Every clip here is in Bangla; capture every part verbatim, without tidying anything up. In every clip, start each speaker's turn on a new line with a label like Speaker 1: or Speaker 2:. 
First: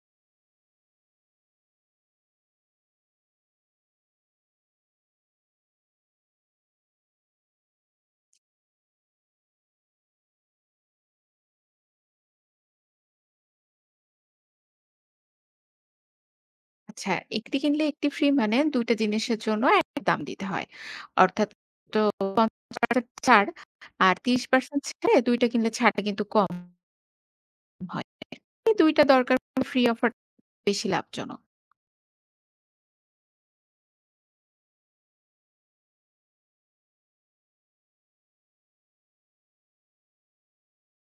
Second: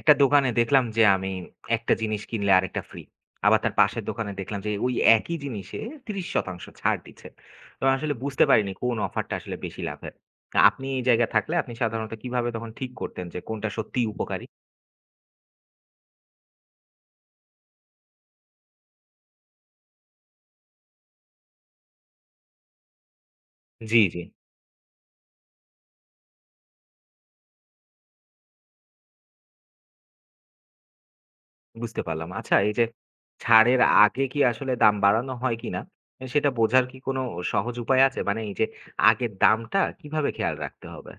Speaker 1: একটা দোকানে দেখলাম যে আমি একটা জিনিস কিনলে আরেকটা ফ্রি। আবার তার পাশের দোকানে দেখলাম যে ওই একই জিনিসে ত্রিশ পার্সেন্ট ছাড় দিচ্ছে। তো আসলে বুঝতে পারিনি কোন অফারটা আসলে বেশি লাভের। আপনি এই জায়গায় থাকলে আপনি সাধারণত কিভাবে তখন ঠিক করতেন যে কোনটা সত্যিই উপকারী?
Speaker 2: আচ্ছা, একটি কিনলে একটি ফ্রি মানে দুইটা জিনিসের জন্য এক দাম দিতে হয়, অর্থাৎ পঞ্চাশ পার্সেন্ট ছাড়।
Speaker 1: জি,
Speaker 2: আর
Speaker 1: জি।
Speaker 2: ত্রিশ পার্সেন্ট ছেড়ে দুইটা কিনলে ছাড়টা কিন্তু কম হয়। এই দুইটা দরকার, ফ্রি অফার বেশি লাভজনক।
Speaker 1: বুঝতে পারলাম। আচ্ছা এই যে ছাড়ের আগে কি আসলে দাম বাড়ানো হয় কিনা এ সেটা বোঝার কি কোনো সহজ উপায় আছে? মানে এই যে আগের দামটা কিভাবে খেয়াল রাখতে হবে?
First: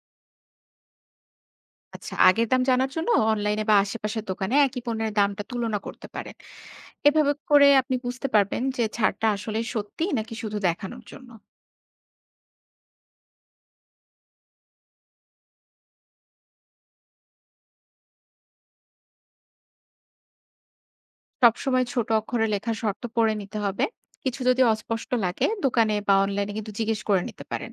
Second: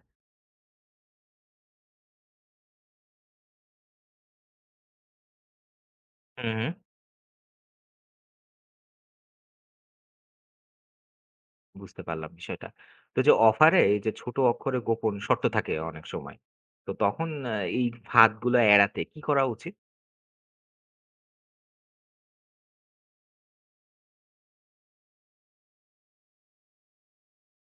Speaker 2: আচ্ছা, আগের দাম জানার জন্য অনলাইনে বা আশেপাশের দোকানে একই পণ্যের দামটা তুলনা করতে পারেন।
Speaker 1: হু, হু।
Speaker 2: এভাবে করে আপনি বুঝতে পারবেন যে ছাড়টা আসলে সত্যি নাকি শুধু দেখানোর জন্য।
Speaker 1: বুঝতে পারলাম বিষয়টা। তো যে অফারে এই যে ছোট অক্ষরে গোপন শর্ত থাকে অনেক সময়। তো তখন আ এই ফাঁদগুলো এড়াতে কি করা উচিত?
Speaker 2: সবসময় ছোট অক্ষরে লেখা শর্ত পড়ে নিতে হবে। কিছু যদি অস্পষ্ট লাগে দোকানে বা অনলাইনে কিন্তু জিজ্ঞেস করে নিতে পারেন।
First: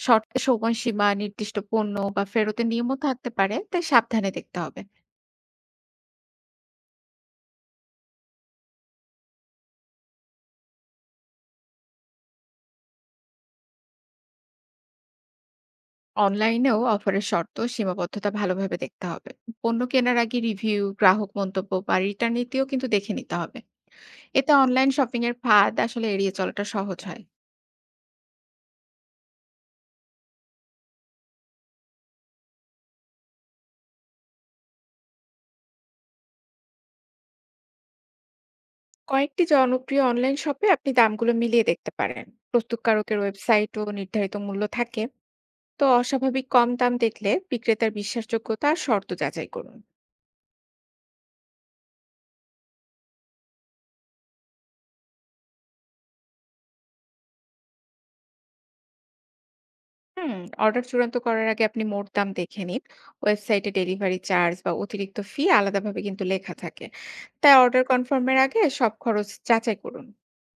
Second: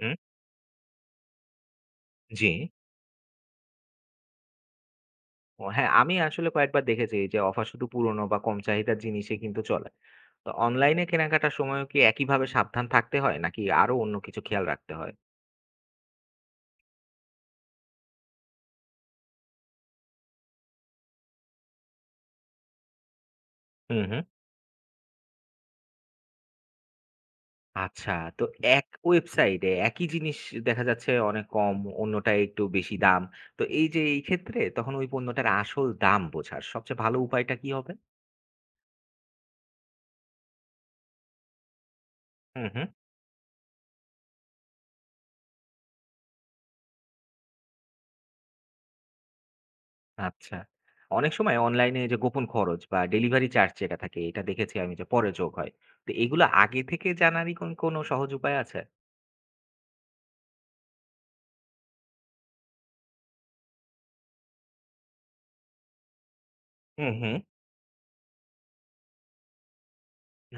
Speaker 1: হুম,
Speaker 2: শর্ট সময়সীমা, নির্দিষ্ট পণ্য বা
Speaker 1: জি।
Speaker 2: ফেরতের নিয়মও থাকতে পারে, তাই সাবধানে দেখতে হবে।
Speaker 1: ও হ্যাঁ, আমি আসলে কয়েকবার দেখেছি যে অফার শুধু পুরনো বা কম চাহিদার জিনিসে কিন্তু চলে। তো অনলাইনে কেনাকাটার সময়ও কি একইভাবে সাবধান থাকতে হয় নাকি আরো অন্য কিছু খেয়াল রাখতে হয়?
Speaker 2: অনলাইনেও অফারের শর্ত ও সীমাবদ্ধতা ভালোভাবে দেখতে হবে। পণ্য কেনার আগে রিভিউ, গ্রাহক মন্তব্য বা রিটার্ন নীতিও কিন্তু দেখে নিতে হবে।
Speaker 1: হুম, হুম।
Speaker 2: এতে অনলাইন শপিং এর ফাঁদ আসলে এড়িয়ে চলাটা সহজ হয়।
Speaker 1: আচ্ছা, তো এক ওয়েবসাইটে একই জিনিস দেখা যাচ্ছে অনেক কম, অন্যটায় একটু বেশি দাম। তো এই যে এই ক্ষেত্রে তখন ওই পণ্যটার আসল দাম বোঝার সবচেয়ে ভালো উপায়টা কি হবে?
Speaker 2: কয়েকটি জনপ্রিয় অনলাইন শপে আপনি দামগুলো মিলিয়ে দেখতে পারেন।
Speaker 1: হুম, হুম।
Speaker 2: প্রস্তুতকারকের ওয়েবসাইটও নির্ধারিত মূল্য থাকে। তো অস্বাভাবিক কম দাম দেখলে বিক্রেতার বিশ্বাসযোগ্যতা আর শর্ত যাচাই করুন।
Speaker 1: আচ্ছা। অনেক সময় অনলাইনে যে গোপন খরচ বা ডেলিভারি চার্জ যেটা থাকে এটা দেখেছি আমি যে পরে যোগ হয়। তো এগুলো আগে থেকে জানারই কোন কোনো সহজ উপায় আছে?
Speaker 2: হুম, অর্ডার চূড়ান্ত করার আগে আপনি মোট দাম দেখে নিন। ওয়েবসাইটে ডেলিভারি চার্জ বা অতিরিক্ত ফি আলাদাভাবে কিন্তু লেখা থাকে।
Speaker 1: হুম, হুম।
Speaker 2: তাই অর্ডার কনফার্মের আগে সব খরচ যাচাই করুন।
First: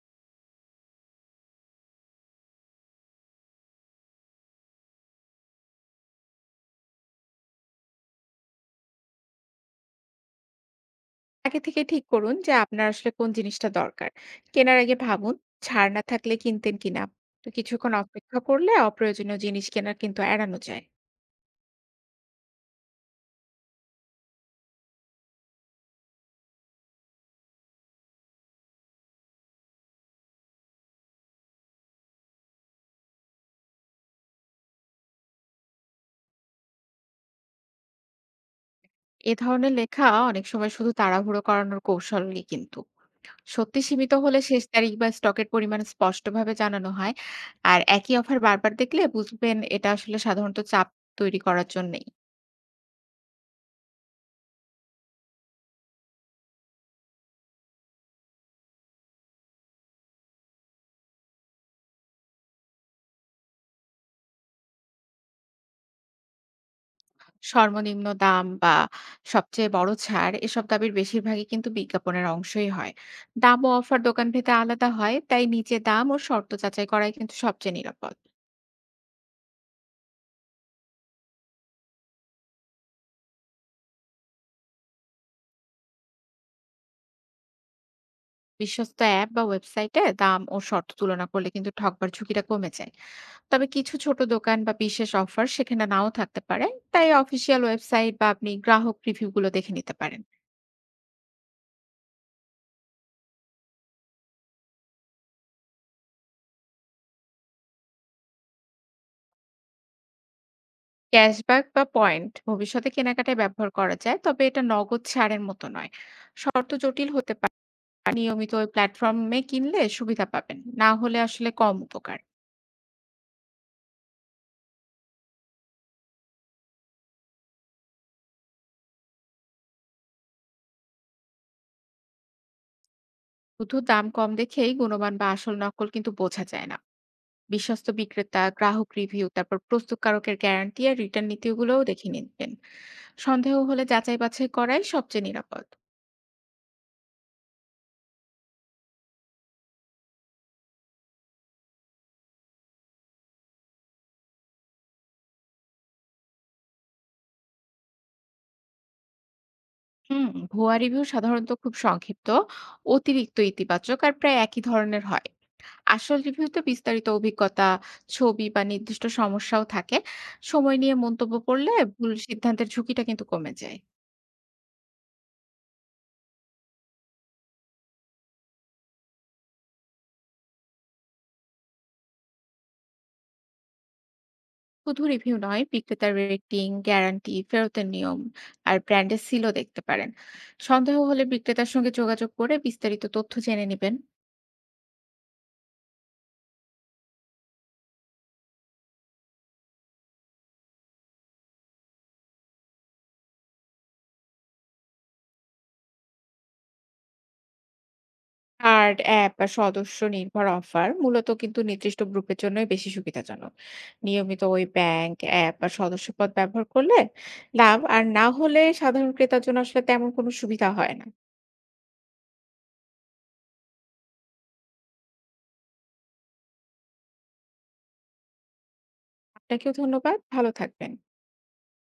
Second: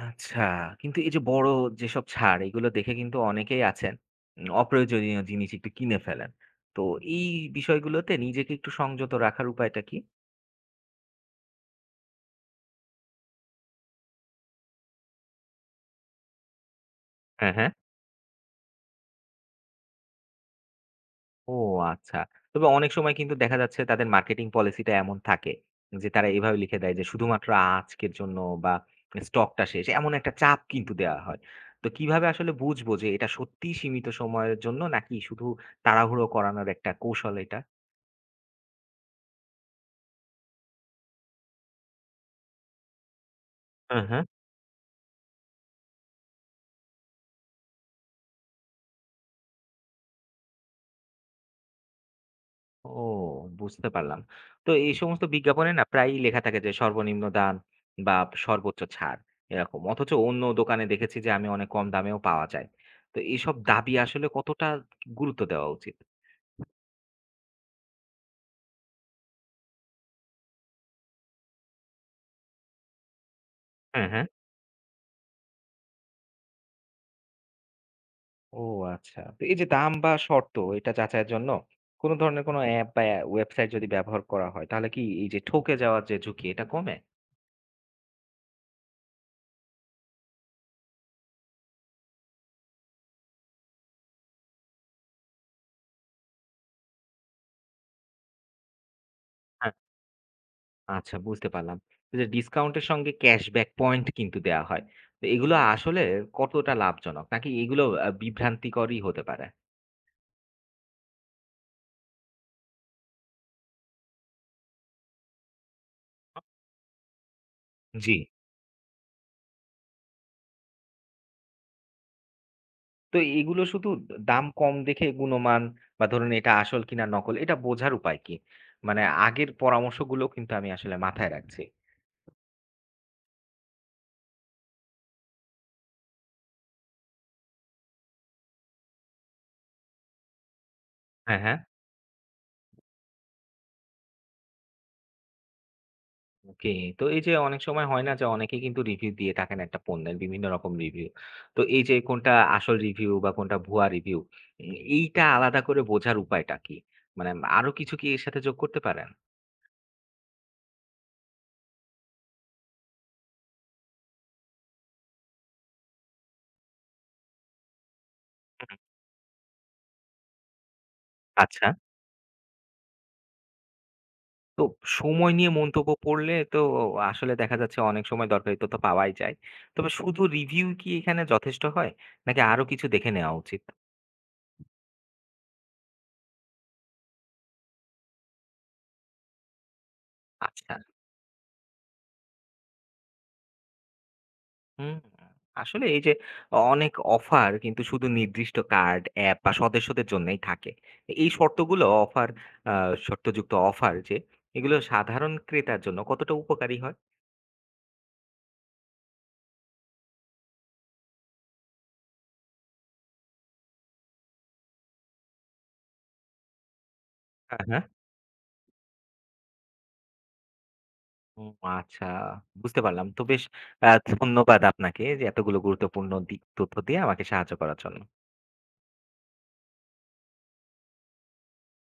Speaker 1: আচ্ছা। কিন্তু এই যে বড় যেসব ছাড় এগুলো দেখে কিন্তু অনেকেই আছেন উম অপ্রয়োজনীয় জিনিস একটু কিনে ফেলেন। তো এই বিষয়গুলোতে নিজেকে একটু সংযত রাখার উপায়টা কি?
Speaker 2: আগে থেকে ঠিক করুন যে আপনার আসলে কোন জিনিসটা দরকার। কেনার আগে ভাবুন, ছাড় না থাকলে কিনতেন কিনা। তো
Speaker 1: হ্যাঁ, হ্যাঁ।
Speaker 2: কিছুক্ষণ অপেক্ষা করলে অপ্রয়োজনীয় জিনিস কেনা কিন্তু এড়ানো যায়।
Speaker 1: ও আচ্ছা। তবে অনেক সময় কিন্তু দেখা যাচ্ছে তাদের মার্কেটিং পলিসিটা এমন থাকে যে তারা এভাবে লিখে দেয় যে শুধুমাত্র আজকের জন্য বা স্টকটা শেষ। এমন একটা চাপ কিন্তু দেয়া হয়। তো কিভাবে আসলে বুঝবো যে এটা সত্যিই সীমিত সময়ের জন্য নাকি শুধু তাড়াহুড়ো করানোর একটা কৌশল এটা?
Speaker 2: এ ধরনের লেখা অনেক সময় শুধু তাড়াহুড়ো করানোর কৌশলই কিন্তু। সত্যি
Speaker 1: হ্যাঁ,
Speaker 2: সীমিত
Speaker 1: হ্যাঁ।
Speaker 2: হলে শেষ তারিখ বা স্টকের পরিমাণ স্পষ্টভাবে জানানো হয়। আর একই অফার বারবার দেখলে বুঝবেন এটা আসলে সাধারণত চাপ তৈরি করার জন্যই।
Speaker 1: ও বুঝতে পারলাম। তো এই সমস্ত বিজ্ঞাপনে না প্রায়ই লেখা থাকে যে সর্বনিম্ন দাম বা সর্বোচ্চ ছাড় এরকম। অথচ অন্য দোকানে দেখেছি যে আমি অনেক কম দামেও পাওয়া যায়। তো এইসব দাবি আসলে কতটা গুরুত্ব দেওয়া উচিত?
Speaker 2: সর্বনিম্ন দাম বা সবচেয়ে বড় ছাড় এসব দাবির বেশিরভাগই কিন্তু বিজ্ঞাপনের অংশই হয়। দাম ও অফার
Speaker 1: হ্যাঁ, হ্যাঁ।
Speaker 2: দোকান ভেদে আলাদা হয়, তাই নিচে দাম ও শর্ত যাচাই করাই কিন্তু সবচেয়ে নিরাপদ।
Speaker 1: ও আচ্ছা। তো এই যে দাম বা শর্ত এটা যাচাইয়ের জন্য কোন ধরনের কোন অ্যাপ বা ওয়েবসাইট যদি ব্যবহার করা হয় তাহলে কি এই যে ঠকে যাওয়ার যে ঝুঁকি এটা কমে?
Speaker 2: বিশ্বস্ত অ্যাপ বা ওয়েবসাইটে দাম ও শর্ত তুলনা করলে কিন্তু ঠকবার ঝুঁকিটা কমে যায়। তবে কিছু ছোট দোকান বা বিশেষ অফার সেখানে নাও থাকতে পারে, তাই অফিসিয়াল ওয়েবসাইট বা আপনি গ্রাহক রিভিউ গুলো দেখে নিতে পারেন।
Speaker 1: আচ্ছা বুঝতে পারলাম। তো যে ডিসকাউন্টের সঙ্গে ক্যাশব্যাক পয়েন্ট কিন্তু দেয়া হয়। তো এগুলো আসলে কতটা লাভজনক? নাকি এগুলো আ বিভ্রান্তিকরই হতে পারে?
Speaker 2: ক্যাশব্যাক বা পয়েন্ট ভবিষ্যতে কেনাকাটায় ব্যবহার করা যায়, তবে এটা নগদ ছাড়ের মতো নয়। শর্ত জটিল হতে পারে।
Speaker 1: জি।
Speaker 2: নিয়মিত ওই প্ল্যাটফর্মে কিনলে সুবিধা পাবেন, না হলে আসলে কম উপকার।
Speaker 1: তো এগুলো শুধু দাম কম দেখে গুণমান বা ধরুন এটা আসল কিনা নকল এটা বোঝার উপায় কি? মানে আগের পরামর্শগুলো কিন্তু আমি আসলে মাথায় রাখছি।
Speaker 2: শুধু দাম কম দেখেই গুণমান বা আসল নকল কিন্তু বোঝা যায় না। বিশ্বস্ত বিক্রেতা, গ্রাহক রিভিউ, তারপর প্রস্তুতকারকের গ্যারান্টি আর রিটার্ন
Speaker 1: হ্যাঁ, হ্যাঁ।
Speaker 2: নীতিগুলোও দেখে নিবেন। সন্দেহ হলে যাচাই বাছাই করাই সবচেয়ে নিরাপদ।
Speaker 1: ওকে। তো এই যে অনেক সময় হয় না যে অনেকে কিন্তু রিভিউ দিয়ে থাকেন একটা পণ্যের বিভিন্ন রকম রিভিউ। তো এই যে কোনটা আসল রিভিউ বা কোনটা ভুয়া রিভিউ উম এইটা আলাদা করে বোঝার উপায়টা কি? মানে আরো কিছু কি এর সাথে যোগ করতে পারেন?
Speaker 2: হুম, ভুয়া রিভিউ সাধারণত খুব সংক্ষিপ্ত, অতিরিক্ত ইতিবাচক আর প্রায় একই ধরনের হয়। আসল রিভিউতে বিস্তারিত অভিজ্ঞতা, ছবি বা নির্দিষ্ট সমস্যাও থাকে। সময় নিয়ে মন্তব্য
Speaker 1: আচ্ছা।
Speaker 2: করলে ভুল সিদ্ধান্তের ঝুঁকিটা কিন্তু কমে যায়।
Speaker 1: তো সময় নিয়ে মন্তব্য পড়লে তো আসলে দেখা যাচ্ছে অনেক সময় দরকারি তথ্য পাওয়াই যায়। তবে শুধু রিভিউ কি এখানে যথেষ্ট হয়? নাকি আরো কিছু দেখে নেওয়া উচিত?
Speaker 2: শুধু রিভিউ নয়, বিক্রেতার রেটিং, গ্যারান্টি, ফেরতের নিয়ম আর ব্র্যান্ডের সিলও দেখতে পারেন।
Speaker 1: আচ্ছা।
Speaker 2: সন্দেহ হলে বিক্রেতার সঙ্গে যোগাযোগ করে বিস্তারিত তথ্য জেনে নেবেন।
Speaker 1: হুম, আসলে এই যে অনেক অফার কিন্তু শুধু নির্দিষ্ট কার্ড, অ্যাপ বা সদস্যদের জন্যই থাকে। এই শর্তগুলো অফার আ শর্তযুক্ত অফার যে এগুলো সাধারণ ক্রেতার জন্য কতটা উপকারী হয়?
Speaker 2: কার্ড, অ্যাপ বা সদস্য নির্ভর অফার মূলত কিন্তু নির্দিষ্ট গ্রুপের জন্যই বেশি সুবিধাজনক। নিয়মিত ওই ব্যাংক, অ্যাপ বা সদস্যপদ ব্যবহার করলে
Speaker 1: হ্যাঁ,
Speaker 2: লাভ,
Speaker 1: হ্যাঁ।
Speaker 2: আর না হলে সাধারণ ক্রেতার জন্য আসলে তেমন কোনো সুবিধা হয় না।
Speaker 1: ও আচ্ছা, বুঝতে পারলাম। তো বেশ আ ধন্যবাদ আপনাকে যে এতগুলো গুরুত্বপূর্ণ দিক তথ্য দিয়ে আমাকে সাহায্য করার জন্য।
Speaker 2: আপনাকেও ধন্যবাদ। ভালো থাকবেন।